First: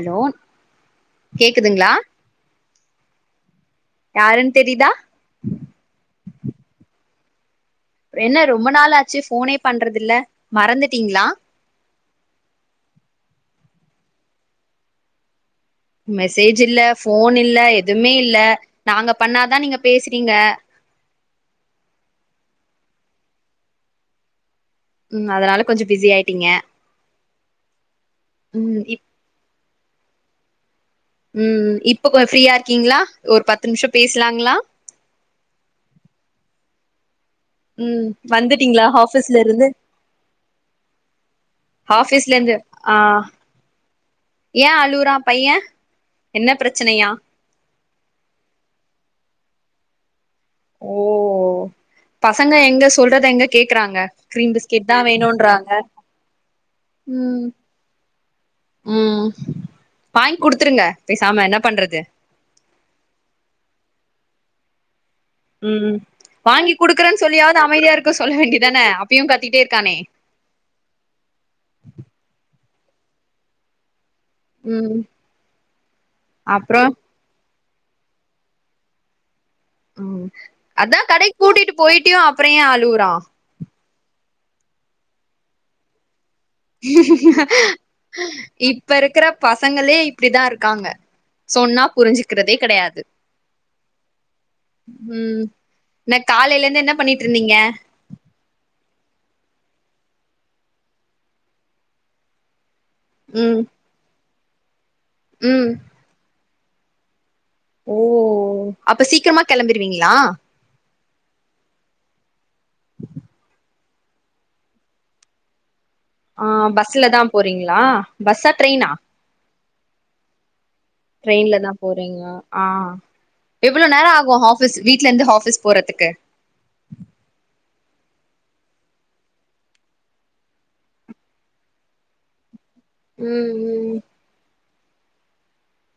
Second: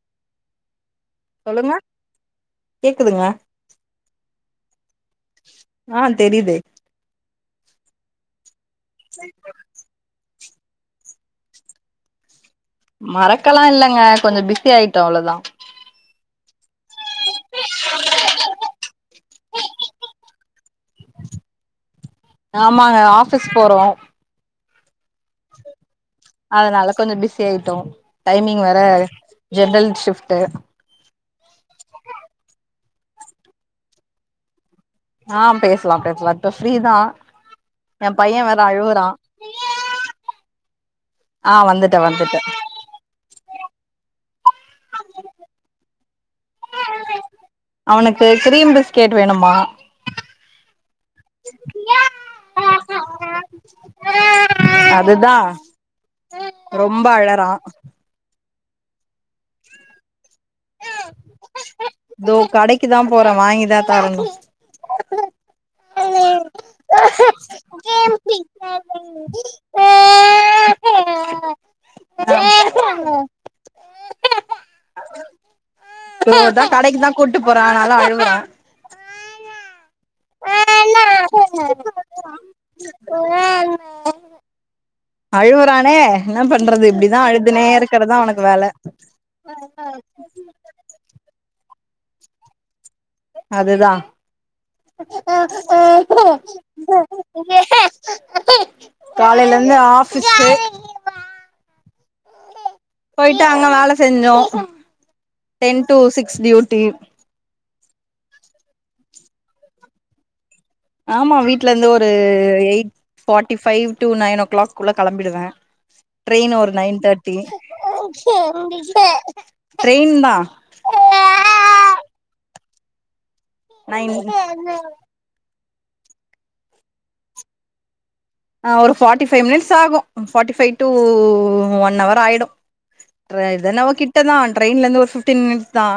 hello சொல்லுங்க கேக்குதுங்ளா கேக்குதுங்க யாருன்னு தெரிதா ஆ தெரியுது என்ன ரொம்ப நாள் ஆச்சு ஃபோனே பண்றதில்ல மறந்துட்டீங்ளா மறக்கல்லா இல்லங்க கொஞ்ச பிஸி ஆயிட்டோ அவ்ளதா மெசேஜ் இல்ல ஃபோன் இல்ல எதுமே இல்ல நாங்க பண்ணாதா நீங்க பேசுறீங்க ஆமாங்க ஆஃபீஸ் போறோ ம் அதனால கொஞ்சம் பிஸி ஆயிட்டீங்க அதனால கொஞ்ச பிஸி ஆயிட்டோ டைமிங் வேற ம் இப் ஜென்ரல் ஷிப்டு ம் இப்பகொஞ் ஃப்ரியா இருக் கீங்ளா ஒரு பத்து நிமிஷம் பேசலாங்ளா ஆம் பேசலாம் பேசலாம் இப்ப பிரீதா ம் வந்துட்டிங்களா ஆபீஸ்ல இருந்து ஆ வந்துட்ட ஆபீஸ்ல வந்துட்ட இருந்து ஆ ஏ அழுறா பைய என்ன பிரச்சனையா அவனுக்கு கிரீம் பிஸ்கட் வேணும்மா ஓ பசங்க எங்க சொல்றத எங்க கேக்குறாங்க கிரீம் பிஸ்கட்தா அதுதா வேணும்ன்றாங்க ரொம்ப ம் அழறா ம் வாங்கி குடுத்துருங்க பேசாம என்ன பண்றது தோ கடைக்குதா போற வாங்கிதா தரணும் [unintelligible] ம் வாங்கி குடுக்குறன்னு சொல்லியாவது அமைதியா இருக்க சொல்ல வேண்டிதானே அப்பயும் கத்திட்டே இருக்கானே சங்க ம் தோ அப்றோ கடைக்குதா கூட்டு [unintelligible] அழுவுறா ம் அதா கடைக்கு கூட்டிட்டு போயிட்டியு அப்புற ஏ அழுவுறா அழுவுரானே அவனுக்கு வேல இப்ப இருக்கற பசங்களே இப்படிதா இருக்காங்க சொன்னாப் புரிஞ்சுக்கிறதே கிடையாது அதுதான் ம் என்ன காலையில இருந்து என்ன பண்ணிட்டு இருந்தீங்க காலலிருந்து ஆப் போயிட்டு ம் அங்க வேலை செஞ்சோம் ஆ ம் டென் டூ சிக்ஸ் டியூட் டேவ் ஓ அப்ப சீக்கிரமா கெளம்பிருவீங்களா ஆமா வீட்லருந்து ஒரு eight forty five to nine o'clock குள்ள கெளம்பிடுவ ஆ ட்ரெயின் ஒரு நைன் பஸ்ல தா தர்ட்டி போறீங்களா பஸ்ஸா ட்ரெயினா ட்ரெயின் தா ட்ரெய்ன்ல தா போறீங்க ஆ எவ்ளோ நேரோ ஆகு ஆஃபிஸ் நைன் வீட்ல இருந்து ஆஃபிஸ் போறத்துக்கு ஆ ஒரு ஃபார்ட்டி ஃபைவ் மினிட்ஸ் ஆகு forty five to one hour ஆயிடு ட்ற இதென்னவோ ம் ம் கிட்டதா ட்ரெயின்லருந்து ஒரு ஃபிப்டீன் மினிட்ஸ் தா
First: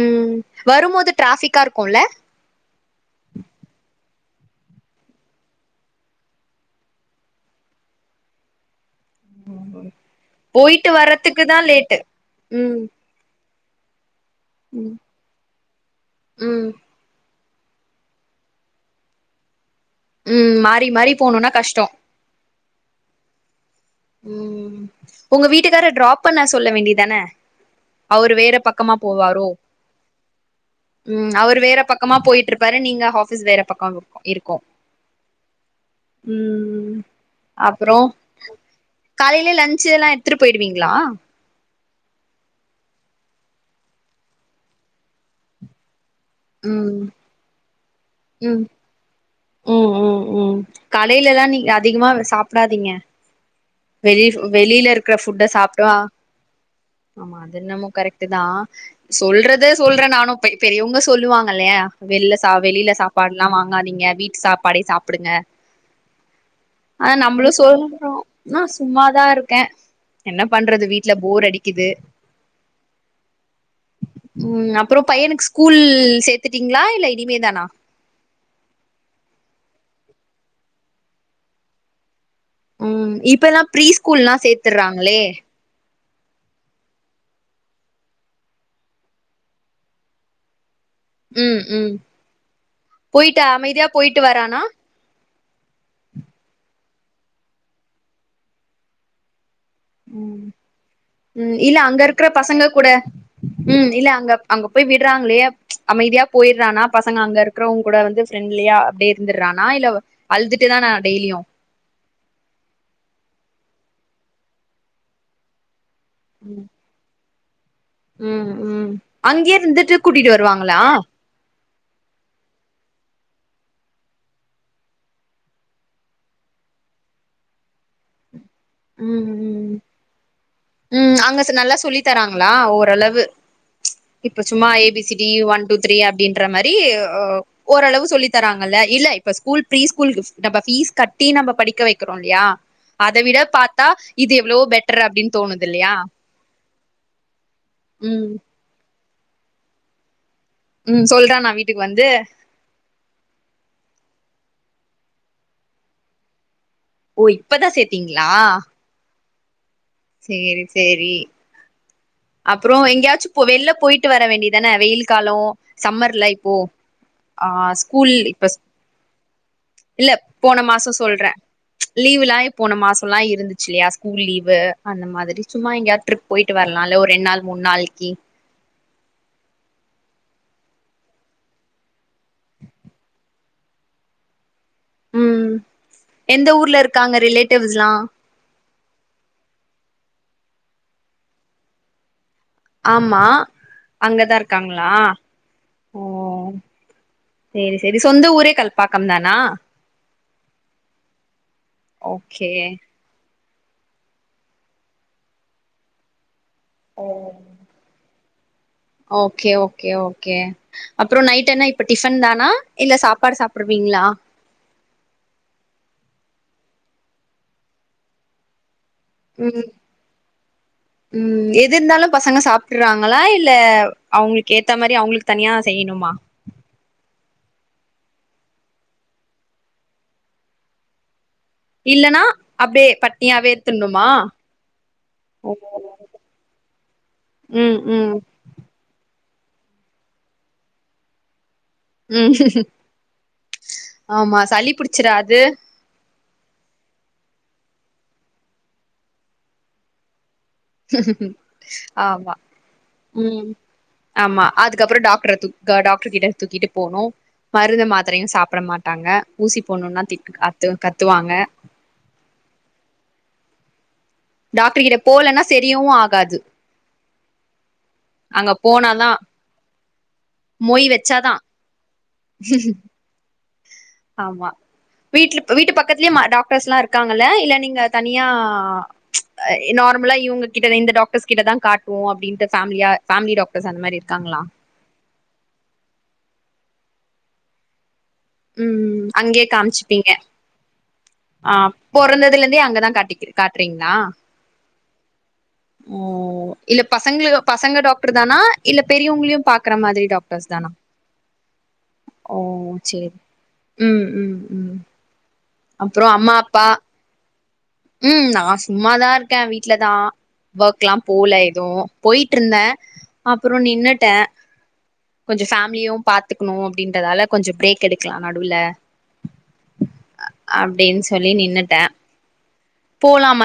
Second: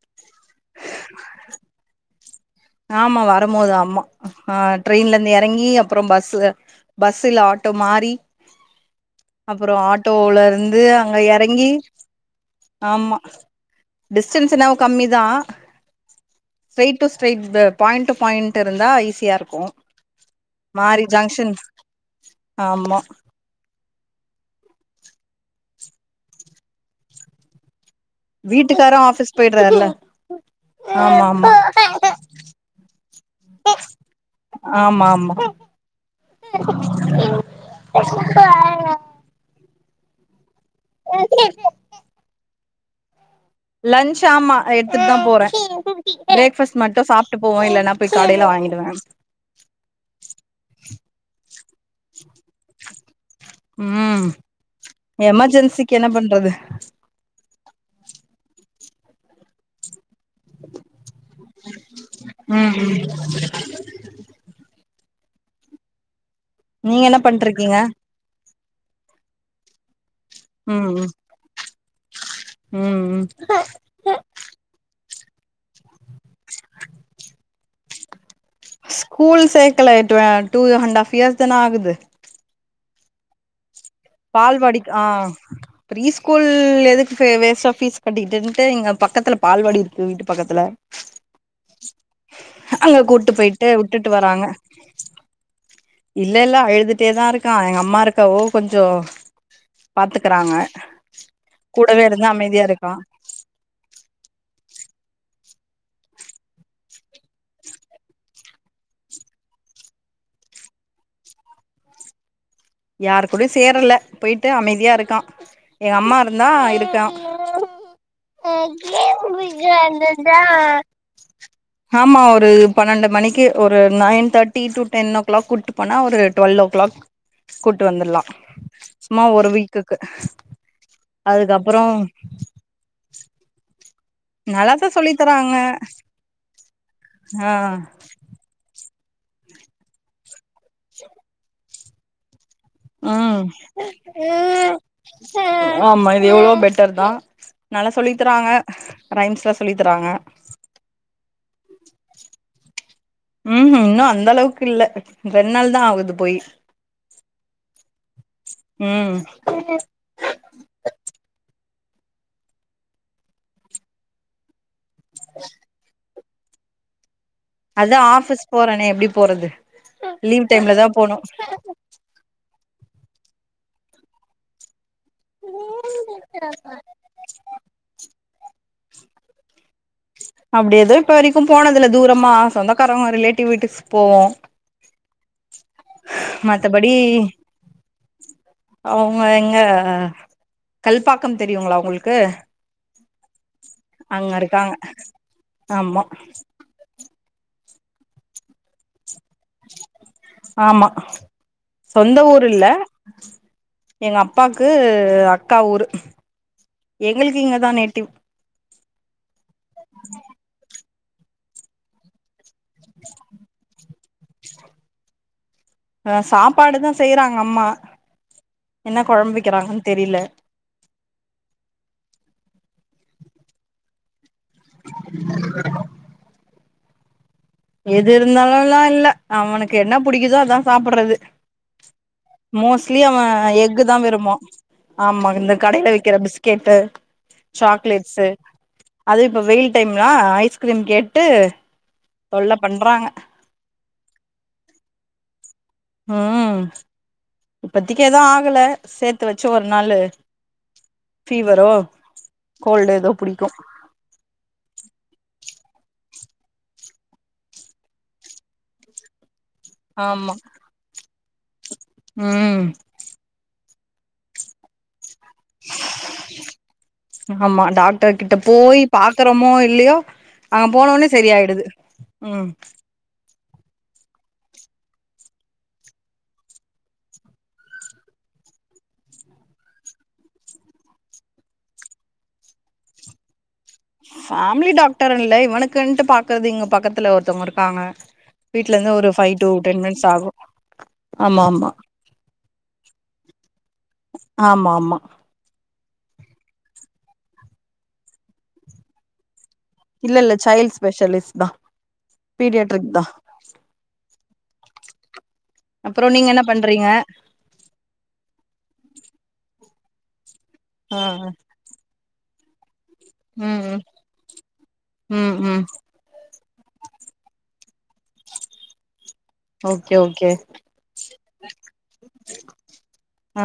ம் வரும் போது ட்ராஃபிக்கா இருக்குல்ல ஆமா வரும்போது ஆமா ஆ ட்ரெயின்ல இருந்து எறங்கி அப்றோ பஸ் பஸ் இல்ல ஆட்டோ மாறி அப்றோ ஆட்டோல இருந்து போயிட்டு அங்க வர்றதுக்கு தா எறங்கி லேட்டு ம் ஆமா டிஸ்டன்ஸ் என்னவோ கம்மி தா ம் straight to straight the point to point இருந்தா ஈஸியா இருக்கு ம் மாறி மாறி போணுனா கஷ்டோ ஆமா ம் உங்க வீட் டுக்கார ட்ராப் பண்ண சொல்ல வேண்டியதான அவரு வேற பக்கமா வீட்டுக்காரு ஆஃபீஸ் போவாரோ போயிட்றாருல ஆமா ம் ஆமா அவரு வேற பக்கமா போய்ட்ருப்பாரு நீங்க ஆஃபிஸ் வேற பக்க இருக் இருக்கு ஆமா ஆமா ம் ம் அப்றோ டெய்லி லன்ச்சு இதல்லா எடுத்துட்டு போய்டுவீங்ளா லன்ச் ஆமா எடுத்துட்டு தா போற ப்ரேக்ஃபாஸ்ட் மட்டு ம் சாப்ட்டு போவ இல்லன்னா போய் கடையில ம் வாங்கிடுவே ம் ம் ம் கடையில எல்லா நீங்க அதிகமா சாப்டாதீங்க ம் வெளி வெளியில இருக்குற ஃபுட்ட சாப்டா எமர்ஜென்சிக்கு என்ன பண்றது ஆமா அது என்னமோ கரெக்ட்டு தா சொல்றத சொல்ற நான் ப பெரியவுங்க சொல்லுவாங்க இல்லையா வெளில சா ம் வெளியில ம் சாப் சாப்பாடு எல்லா வாங்காதீங்க வீட்டு சாப்பாடே சாப் சாப்புடுங்க நீங்க ஆனா என்ன நம்மளு பண்ட்ருக்கீங்க சொல்றோ நா சும்மாதா இருக்கே என்ன பண்றது ம் ம் வீட்ல போர் அடிக் கிது ம் ம் ம் அப்றோ பையனுக்கு ஸ்கூல் சேத்துட்டீங்களா இல்ல இனிமே தானா ஸ்கூல் சேக்கல two two and half years தான ஆகுது ம் இப்பலாம் ஃபீரி ஸ்கூல் எல்லா பால்வாடி ஆ சேத்துறாங்களே ப்ரீ ஸ்கூல் எதுக்கு வேஸ்ட்டா ஃபீஸ் கட்டிக்கிட்டுன்ட்டு இங்க பக்கத்தல பால்வாடி இருக்கு வீட்டு பக்கத்துல ம் ம் அங்க கூட்டு போயிட்டு அமைதியா விட்டுட்டு போயிட்டு வராங்க வரானா ஒகே தான் இருக்கான் எங்க அம்மா இருக்கவோ கொஞ்சோ ம் பாத்துக்கறாங்க ம் இல்ல அங்க கூடவே இருக்கற இருந்து பசங்க அமைதியா கூட இருக்கா ம் இல்ல அங்க அங்க போய் விடறாங்களே அமைதியா போயிடுறானா பசங்க அங்க இருக்கறவங்க கூட வந்து ஃப்ரெண்ட்லியா அப்பிடியே இருந்துடுறானா இல்ல அழுதுட்டு தான டெய்லியும் யாரு கூடயும் சேரல போயிட்டு அமைதியா இருக்கா எ அம்மா இருந்தா இருக்கா ம் ம் அங்கேயே இருந்துட்டு கூட்டிட்டு வருவாங்களா ஆமா ஒரு பனெண்டு மணிக்கு ஒரு nine thirty to ten o'clock கூட்டு போனா ஒரு டுவெல் ஓ கிளாக் கூட்டு வந்துலாம் சும்மா ஒரு வீக்குக்கு உம் அங்க நல்லா அதுக்கப்புறோ சொல்லி தராங்களா ஓரளவு இப்ப சும்மா ஏ நல்லாதா பி சொல்லி சி டி தராங்க ஒன் டூ த்ரீ அப்படின்ற மாதிரி அ ஆ ஓரளவு சொல்லி தராங்கல்ல இல்ல இப்ப ஸ்கூல் ப்ரீஸ்கூல் நம்ம ஃபீஸ் கட்டி நம்ம படிக்க வைக்கறோம் இல்லயா அத விட ம் பார்த்தா இது எவ்வளோ பெட்டர் அப்படின்னு தோணுதில்லயா ஆமா இது எவ்ளோ பெட்டர் தா நல்லா சொல்லி தறாங்க ரைம்ஸ்லாம் சொல்லி தராங்க உம் சொல்றனா வீட்டுக்கு வந்து உம் ம் இன்னும் அந்த அளவுக்கு இல்ல ரெண்நாள் தா ஆகுது போய் ஓ இப்ப தா சேர்த்தீங்களா ம் சேரி சேரி அப்பறம் எங்கேயாச்சும் வெளில போயிட்டு வர வேண்டிதானே வெயில் காலம் சம்மர்லை ஓ ஆஹ் அதா ஸ்கூல் ஆஃபீஸ் இப்பஸ் போறனே எப்டி போறது இல்ல லீவ் போன டைம்ல தா மாசோ போனு சொல்றே லீவுலாய் போன மாஸ் அப்புலா இருந்துச்சில்லையா ஸ்கூல் லீவு அந்த மாதிரி சும்மா எங்கயாத் ட்ரிப் பொயிட்டு வரல் அதுல ஒரு ரெண் நாள் மூண் நாள்க்கி அப்டி ஏதூ இப்ப வரைக்கு போனதில்ல தூரமா சொந்தக்காரங்கோ ரிலேட்டிவ் வீட்டுஸ்க் போவோ உம் எந்த ஊர்ல இருக்காங்க ரிலேட்டிவுஸ்லா அவொங்க எங்க கல்பாக்கம் தெரியுங்களா உங்களுக்கு ஆமா அங்க அங்கதா இருக்காங்க இருக்காங்ளா ஓ ஆமா சேரி சேரி சொந்த ஊரே கல்பாக்கம் தானா ஆமா சொந்த ஓகே ஊரில்ல எங்க அப்பாக்கூ அக்கா ஊரு ஓ எங்களுக்கு இங்கதா நேட்டிவ் ஓகே ஓகே ஓகே அப்றொ நைட் என்ன இப்ப டிபன் தானா இல்ல சாப்பாடு சாப்டுவீங்ளா அ சாப்பாடுதா செய்றாங் அம்மா என்ன கொழம்பு உம் வைக்கிறாங்கன்னு தெரில உம் எது இருந்தாலு பசங்க சாப் டுர்றாங்களா இல்ல அவங்ளுக் கேத்த மாரி அவங்ளுக்கு தனியா செய்யணுமா எது இருந்தாலுலா இல்ல அவனுக்கு என்ன புடிக்குதோ அதா சாப்புட்றது இல்லன்னா அப்டியே மோஸ்லி அவ பட்னியாவே எஃக்கு தா திண்ணுமா விரும்ப்வா ஆமா இந்த கடைல விக்கிற பிஸ்கெட்டு ம் ம் சாக்லேட்ஸ்ஸு அது இப்ப வெயில் டைம்லா ஐஸ்கிரீம் கேட்டு உம் தொல்ல பண்றாங்க ஆமா சளி புடிச்சிராது உம் இப்பத்திக்கி ஏதூ ஆகல சேத்து வச்சி ஒரு நாளு ஃபீவரோ ஆமா கோல்டு ஏதோ புடிக்கு உம் ஆமா அதுக்கப்றொ டாக்ட்ர து க டாக்ட்ரு கிட்ட தூக்கிட்டு போனு மருந்து மாத்ரையு சாப்ட மாட்டாங்க ஊசி போட்ணுனா ஆமா திக் அத்து கத்துவாங்க ம் டாக்ட்ரு கிட்ட போலன்னா சரியூ ஆகாது டர்கிட்ட அங்க போய் போனாதா பாக்குறமோ இல்லையோ அங்க மொய் போனோனே சரி வச்சாதா ஆயிடுது உம் ஆமா வீட்ல வீட்டு பக்கத்துலயே ம டாக்டர்ஸ்லா இருக்காங்கல இல்ல நீங்க தனியா அ நார்ம்லா இவங்க கிட்ட இந்த டாக்டர்ஸ் கிட்டதா காட்டுவோ அப்டின்டு பேம்லியா ஃபேமிலி டாக்டர் ஃபேமிலி டாக்டர் இல்ல இவனுக்குன்ட்டு பாக்குறது இங்க பக்கத்து பக்கத்துல ஒருத்தவங்க இருக்காங்க வீட்ல இருந்து ம் ஒரு ஃபைவ் அங்கயே டூ டென் மினிட்ஸ் காமிச்சுப்பீங்க ஆகும் ஆ பொறந்ததிலிருந்தே அங்கதான் காட்டக்குது ஆமா ஆமா ஓ இல்ல பசங்க பசங்க டாக்டர் தானா இல்ல பெரியவங்களையும் பா [inaudible] மாதிரி இல்ல இல்ல டாக்டர்ஸ் தானா சைல்ட் ஸ்பெஷலிஸ்ட் தா ஓ பீடியாட்ரிக் தா சரி அப்பறம் நீங்க என்ன பண்றீங்க ம் நான் சும்மாதான் இருக்கேன் வீட்லதான் ஆ ஒர்க்ல்லாம் போல எதுவும் போயிட்டு இருந்தேன் ம் அப்புறம் ம் நின்னுட்டன் ம் கொஞ்சம் ம் ஃபேமிலியும் பாத்துக்கணும் அப்டின்றதால கொஞ்சம் பிரேக் எடுக்கலாம் நடுவுல ஓகே ஓகே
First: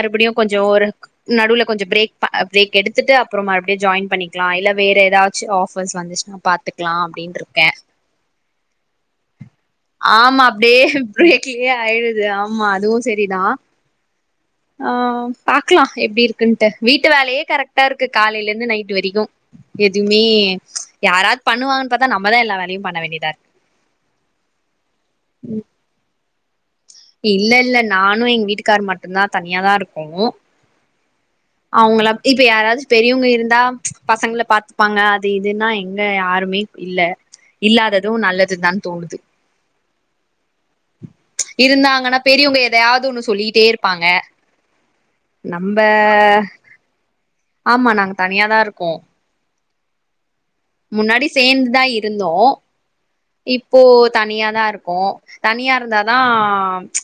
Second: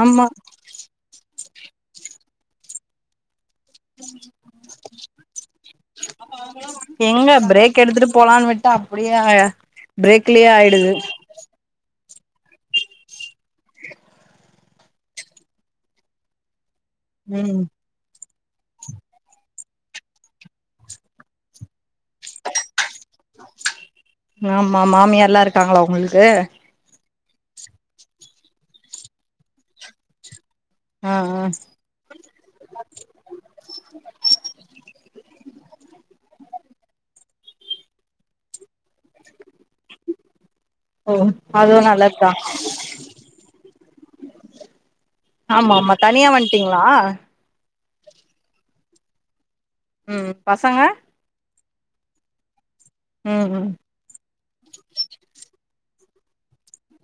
ஆமா நடுவுல கொஞ்சம் பிரேக் பிரேக் எடுத்துட்டு அப் அப்பறம் மறுபடியே ஜாயின் பண்ணிக்கலாம் இல்ல வேற ஏதாச்சு ஆபர்ஸ் வந்துச்சுன்னா பாத்துக்கலா எங்க அப்டின்னு இருக்கே பிரேக் எடுத்துட்டு போலான்னு விட்டா அப்படியே அ ஆமா பிரேக்லே அப்டியே ஆயிடுது பிரேக்லயே ஆயிடுது ஆமா அதுவும் சரிதான் ஆ வீட்டு வேலையே ம் கரெக்டா இருக்கு காலையில இருந்து நைட்டு் வரைக்கும் எதுவுமே யாராவது பண்ணுவாங்கணு பாத்தா நம்மாதான் எல்லா வேலயும் ஆமா மாமியார்ல்லாம் இருக்காங்களா உங்களுக்கு இல்ல இல்ல நானும் எங்க வீட்டுக்கார் மட்டும் தான் தனியாதான் இருக்கோம் ஆ ஆ அவுங்கள இப்ப யாராவது பெரியவங்க இருந்தா பசங்கள பாத்துப்பாங்க அது இதுன்னா எங்க யாருமே இல்ல இல்லாததும் நல்லதுதான் தோணுது ஓ அதுவு இருந்தாங்கன்னா நல்லதுதா பெரியவங்க எதையாவதுன்னு சொல்லிட்டே இருப்பாங்க ஆமா நம்ம ஆமா தனியா வந்ட்டீங்களா ஆமா நாங்க தனியாதான் இருக்கோம் ம் பசங்க தான் இருந்தோம் ம் ம் இப்போ தனியா தான் இருப்போம் தனியா இருந்தா தான்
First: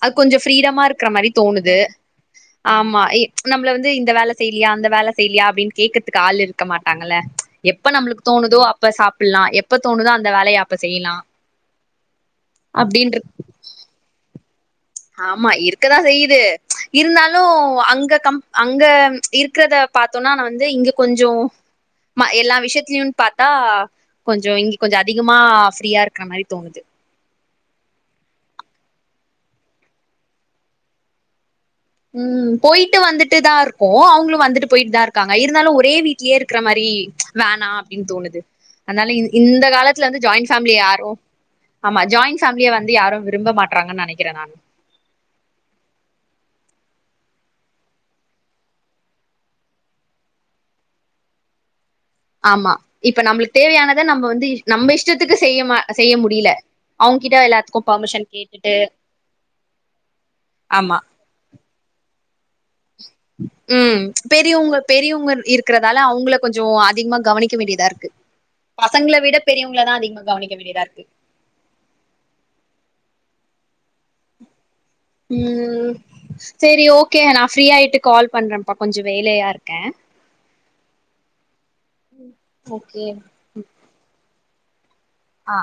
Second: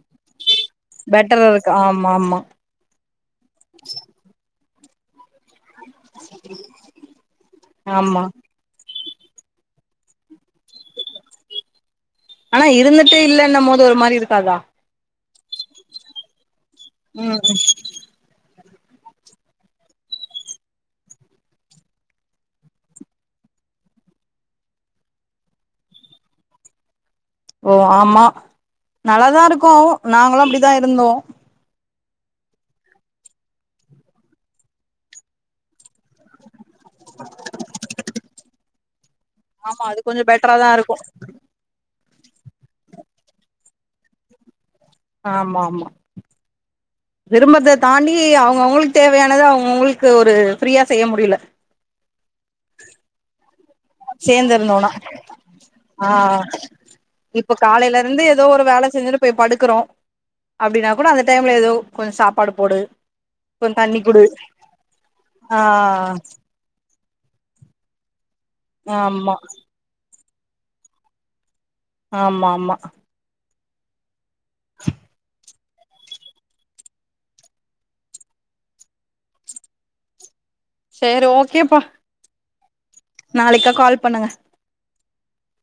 அது கொஞ்சம் ஃப்ரீடமா இருக்கிற மாரி பெட்டரா இருக்கு தோணுது ஆமா ஆமா ஆமா இப் நம்மள வந்து இந்த வேல செய் இயா அந்த வேலஸ் இல்லியா அப்டின்னு கேக்கறதுக்கு ஆள் இருக்க மாட்டாங்கல்ல எப்ப நம்மளுக்கு ஆமா தோணுதோ அப்ப சாப் ல்லா எப்ப தோணுதோ அந்த வேலையா ஆனா அப்டின்ற இருந்துட்டே இல்லன்னம்போது ஒரு மாரி இருக்காதா ஆமா இருக்கதா செய்யுது ம் இருந்தாலு ம் அங்க கம் அங்க இருக்கிறத பாத்தோன்னா ந வந்து இங்க கொஞ்ச ம எல்லா விஷயத்தலயும்னு பாத்தா கொஞ்ச இங்க கொஞ்ச அதிகமா ஃப்ரீயா இருக்குற மாரி தோணுது ஓ ஆமா நல்லாதா இருக்கு நாங்களு அப்படிதா இருந்தோ ம் போயிட்டு வந்துட்டுதா இருக்கோ அவங்களு வந்துட்டு போயிட்டுதா இருக்காங்க இருந்தாலு ஒரே வீட்டலேயே இரு இருக்குற மாரி வேணா அப்டின்னு தோணுது அன்னாலைக்குது இந்த ஆமா அது காலத்துல வந்து கொஞ்சோ ஜாயிண்ட் பெட்டரா தா பேமிலி இருக்கு யாரு அமா ஜாயின் பேமிலியே வந்து யாரு விரும்பமாட்றாங்க நெனைக்கிறே நானு ஆமா ஆமா திருமணத்தை தாண்டி அவங்கவுங்களுக்கு தேவையானத அவங்கவுங்களுக்கு ஒரு பிரியா செய்ய முடியல ஆமா இப்ப நம்முளுக் சேந்துருந்தோனா மா ஆ செய்ய முடியல அவங்கிட்ட இப்ப எல்லாத்துக்கும் காலையில இருந்து பர்மிஷன் ஏதோ ஒரு கேட்டுட்டு வேலை செஞ்சுட்டு போய் படுக்குறோ அப்டின்னா ஆமா கூட அந்த டைம்ல ஏதோ கொஞ்ச சாப்ட் அலுப்போடு ம் பெரியொவங்க பெரியொவங்க ஆ இருக்கிறதால அவங்கள கொஞ்ச அ அதிகமா கவனிக்க வேண்டியதாருக்கு பசங்கள ஆமா விட பெரியவங்கள தா அதிக கவனிக்க வேண்டியதாயிருக்கு ஆம்மா ஆமா [inaudible] ம் செரி ஓக்கே நா பிரியாயிட்டு கால் பண்றேன்ப்பா கொஞ்ச வேலையா இருக்கே செரி ஓக்கேப்பா ஓகே நாளைக்கா கால் பண்ணுங்க ஆ